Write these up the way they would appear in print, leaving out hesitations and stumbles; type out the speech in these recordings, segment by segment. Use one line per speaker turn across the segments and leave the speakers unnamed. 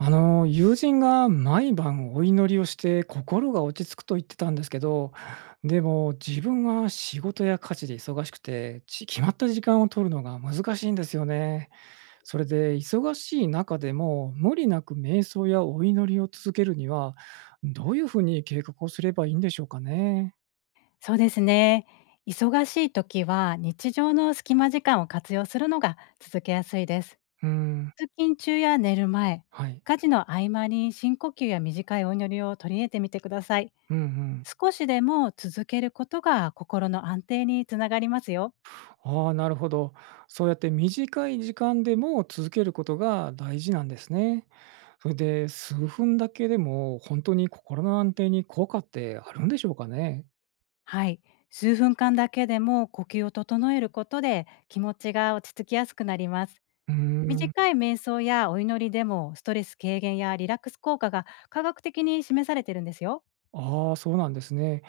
友人が毎晩お祈りをして心が落ち着くと言ってたんですけど、でも自分は仕事や家事で忙しくて、決まった時間を取るのが難しいんですよね。それで忙しい中でも無理なく瞑想やお祈りを続けるには、どういうふうに計画をすればいいんでしょうかね。
そうですね。忙しい時は日常の隙間時間を活用するのが続けやすいです。
うん、
通勤中や寝る前、
はい。
家事の合間に深呼吸や短いお祈りを取り入れてみてください。
うんうん。
少しでも続けることが心の安定につながりますよ。
ああ、なるほど。そうやって短い時間でも続けることが大事なんですね。それで、数分だけでも、本当に心の安定に効果ってあるんでしょうかね？
はい。数分間だけでも呼吸を整えることで気持ちが落ち着きやすくなります。
うーん。
短い瞑想やお祈りでもストレス軽減やリラックス効果が科学的に示されているんですよ。
ああ、そうなんですね。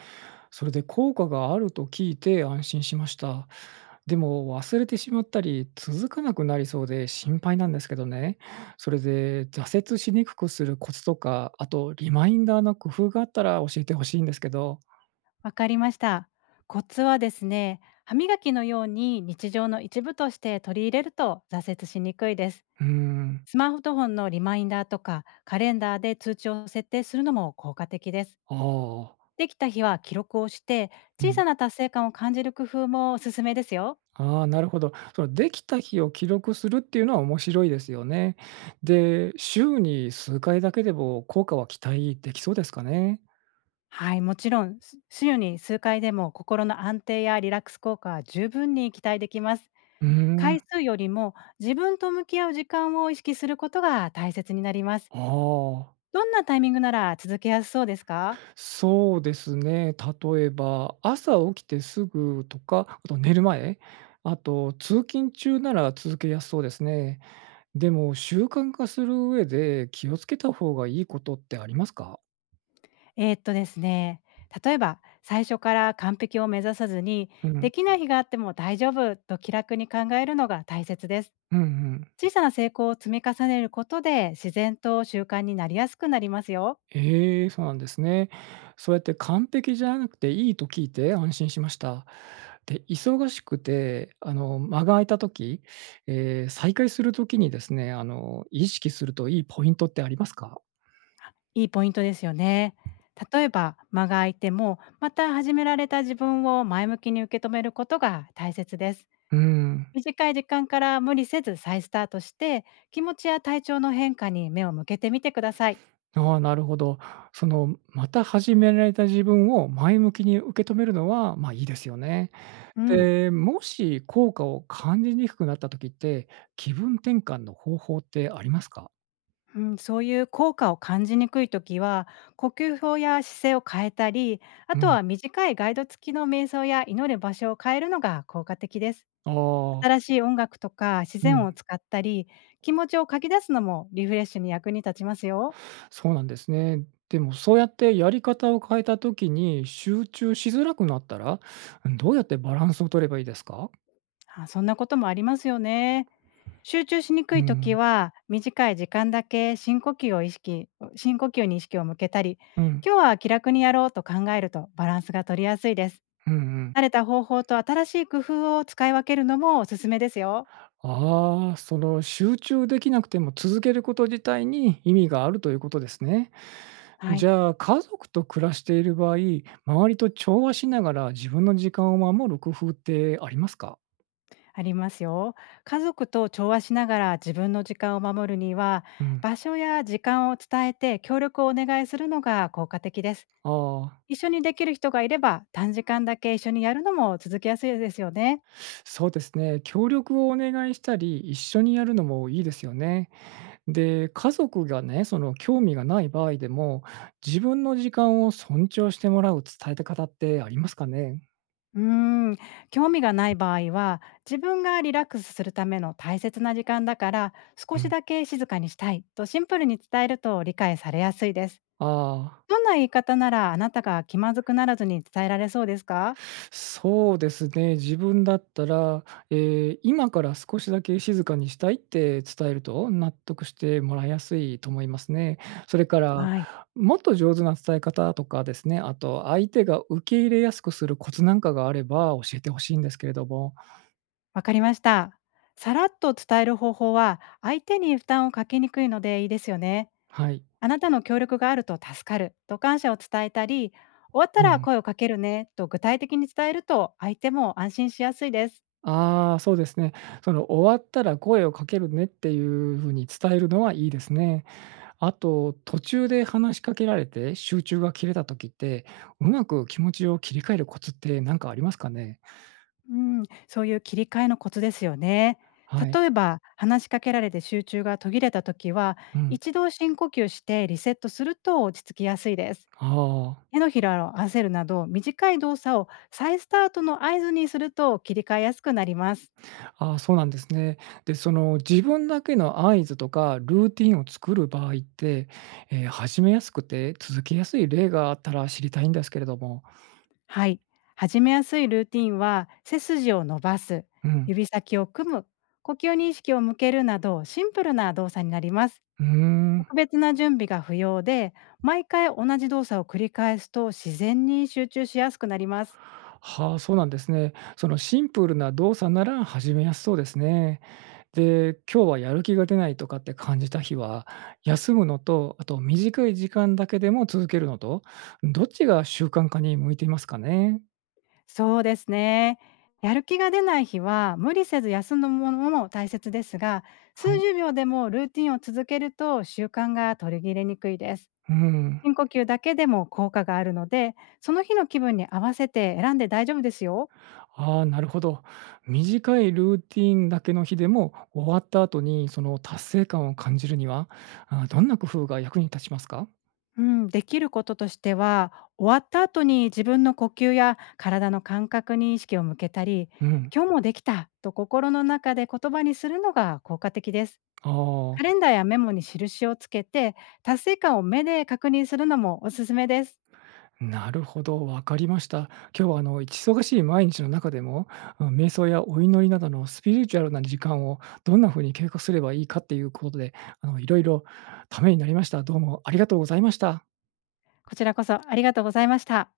それで効果があると聞いて安心しました。でも忘れてしまったり、続かなくなりそうで心配なんですけどね。それで挫折しにくくするコツとか、あとリマインダーの工夫があったら教えてほしいんですけど。
わかりました。コツはですね、歯磨きのように日常の一部として取り入れると挫折しにくいです。
うーん。
スマートフォンのリマインダーとかカレンダーで通知を設定するのも効果的です。
ああ、
できた日は記録をして
う
小
ん。
さな達成感を感じる工夫もおすすめですよ。
ああ、なるほど。そのできた日を記録するっていうのは面白いですよね。で、週に数回だけでも効果は期待できそうですかね？
はい、もちろんす週に数回でも心の安定やリラックス効果は十分に期待できます。
うー
回
あ
数よりも自分と向き合う時間を意識することが大切になります。
あ、
どんなタイミングなら続けやすそうですか？
そうですね。例えば、朝起きてすぐとか、あと寝る前、あと通勤中なら続けやすそうですね。でも習慣化する上で気をつけた方がいいことってありますか？
ですね、例えば最初から完璧を目指さずに、
うん、
できない日があっても大丈夫と気楽に考えるのが大切です。
うんうん。
小さな成功を積み重ねることで、自然と習慣になりやすくなりますよ。
ええ、そうなんですね。そうやって完璧じゃなくていいと聞いて安心しました。で、忙しくて、間が空いた時、再開する時にですね、意識するといいポイントってありますか？
いいポイントですよね。例えば間が空いても、また始められた自分を前向きに受け止めることが大切です。
うん、
短い時間から無理せず再スタートして、気持ちや体調の変化に目を向けてみてください。
ああ、なるほど。その、また始められた自分を前向きに受け止めるのは、ま、いいですよね。
うん、
で、もし効果を感じにくくなった時って、気分転換の方法ってありますか？
うん、そういう効果を感じにくい時は呼吸法や姿勢を変えたり、あ
う
と
ん。
は短いガイド付きの瞑想や祈る場所を変えるのが効果的です。
ああ、
新しい音楽とか自
う
然音
ん。
を使ったり、気持ちを書き出すのもリフレッシュに役に立ちますよ。
そうなんですね。でもそうやってやり方を変えた時に集中しづらくなったら、どうやってバランスを取ればいいですか？
あ、そんなこともありますよね。集中しにく
う
い時
ん、
は短い時間だけ深呼吸を意識、深呼吸に意識を向けたり、
うん、
今日は気楽にやろうと考えるとバランスが取りやすいです。
うんうん。
慣れた方法と新しい工夫を使い分けるのもおすすめですよ。
ああ、その集中できなくても続けること自体に意味があるということですね。
はい。
じゃあ家族と暮らしている場合、周りと調和しながら自分の時間を守る工夫ってありますか？
ありますよ。家族と調和しながら自分の時間を守るには、
うん。
場所や時間を伝えて協力をお願いするのが効果的です。
ああ、
一緒にできる人がいれば、短時間だけ一緒にやるのも続きやすいですよね。
そうですね。協力をお願いしたり、一緒にやるのもいいですよね。で、家族がね、その興味がない場合でも、自分の時間を尊重してもらう伝えた方ってありますかね？
うーん、興味がない場合は、自分がリラックスするための大切な時間だから、
う
少し
ん。
だけ静かにしたいとシンプルに伝えると理解されやすいです。
ああ、
どんな言い方なら、あなたが気まずくならずに伝えられそうですか？
そうですね。自分だったら、今から少しだけ静かにしたいって伝えると、納得してもらいやすいと思いますね。それから、
はい。
もっと上手な伝え方とかですね、あと相手が受け入れやすくするコツなんかがあれば教えてほしいんですけれども。
わかりました。さらっと伝える方法は、相手に負担をかけにくいのでいいですよね。
はい。
あなたの協力があると助かると感謝を伝えたり、終わった
う
ら
ん。
声をかけるねと具体的に伝えると、相手も安心しやすいです。
ああ、そうですね。その終わったら声をかけるねっていう風に伝えるのはいいですね。あと、途中で話しかけられて集中が切れた時って、うまく気持ちを切り替えるコツって何かありますかね？
うん、そういう切り替えのコツですよね。
はい。
例えば、話しかけられて集中が途切れた時は、
うん。
一度深呼吸してリセットすると落ち着きやすいです。
あ
手のひらを合わせるなど、短い動作を再スタートの合図にすると切り替えやすくなります。
あ、ああ、そうなんですね。で、その自分だけの合図とかルーティンを作る場合って、始めやすくて続けやすい例があったら知りたいんですけれども。
はい。始めやすいルーティンは、背筋を伸ばす、
うん。
指先を組む、呼吸に意識を向けるなど、シンプルな動作になります。
うーん。
特別な準備が不要で、毎回同じ動作を繰り返すと自然に集中しやすくなります。
はあ、そうなんですね。そのシンプルな動作なら始めやすそうですね。で、今日はやる気が出ないとかって感じた日は、休むのと、あと短い時間だけでも続けるのと、どっちが習慣化に向いていますかね？
そうですね。やる気が出ない日は無理せず休むものも大切ですが、
はい。
数十秒でもルーティンを続けると習慣が取り切れにくいです。
うん。
深呼吸だけでも効果があるので、その日の気分に合わせて選んで大丈夫ですよ。
ああ、なるほど。短いルーティンだけの日でも、終わった後にその達成感を感じるには、どんな工夫が役に立ちますか？
うん、できることとしては、終わった後に自分の呼吸や体の感覚に意識を向けたり、
うん。
今日もできたと心の中で言葉にするのが効果的です。
あ
カレ
あ。
ンダーやメモに印をつけて、達成感を目で確認するのもおすすめです。
なるほど、わかりました。今日は忙しい毎日の中でも、瞑想やお祈りなどのスピリチュアルな時間をどんな風に計画すればいいかっていうことで、いろいろためになりました。どうもありがとうございました。
こちらこそありがとうございました。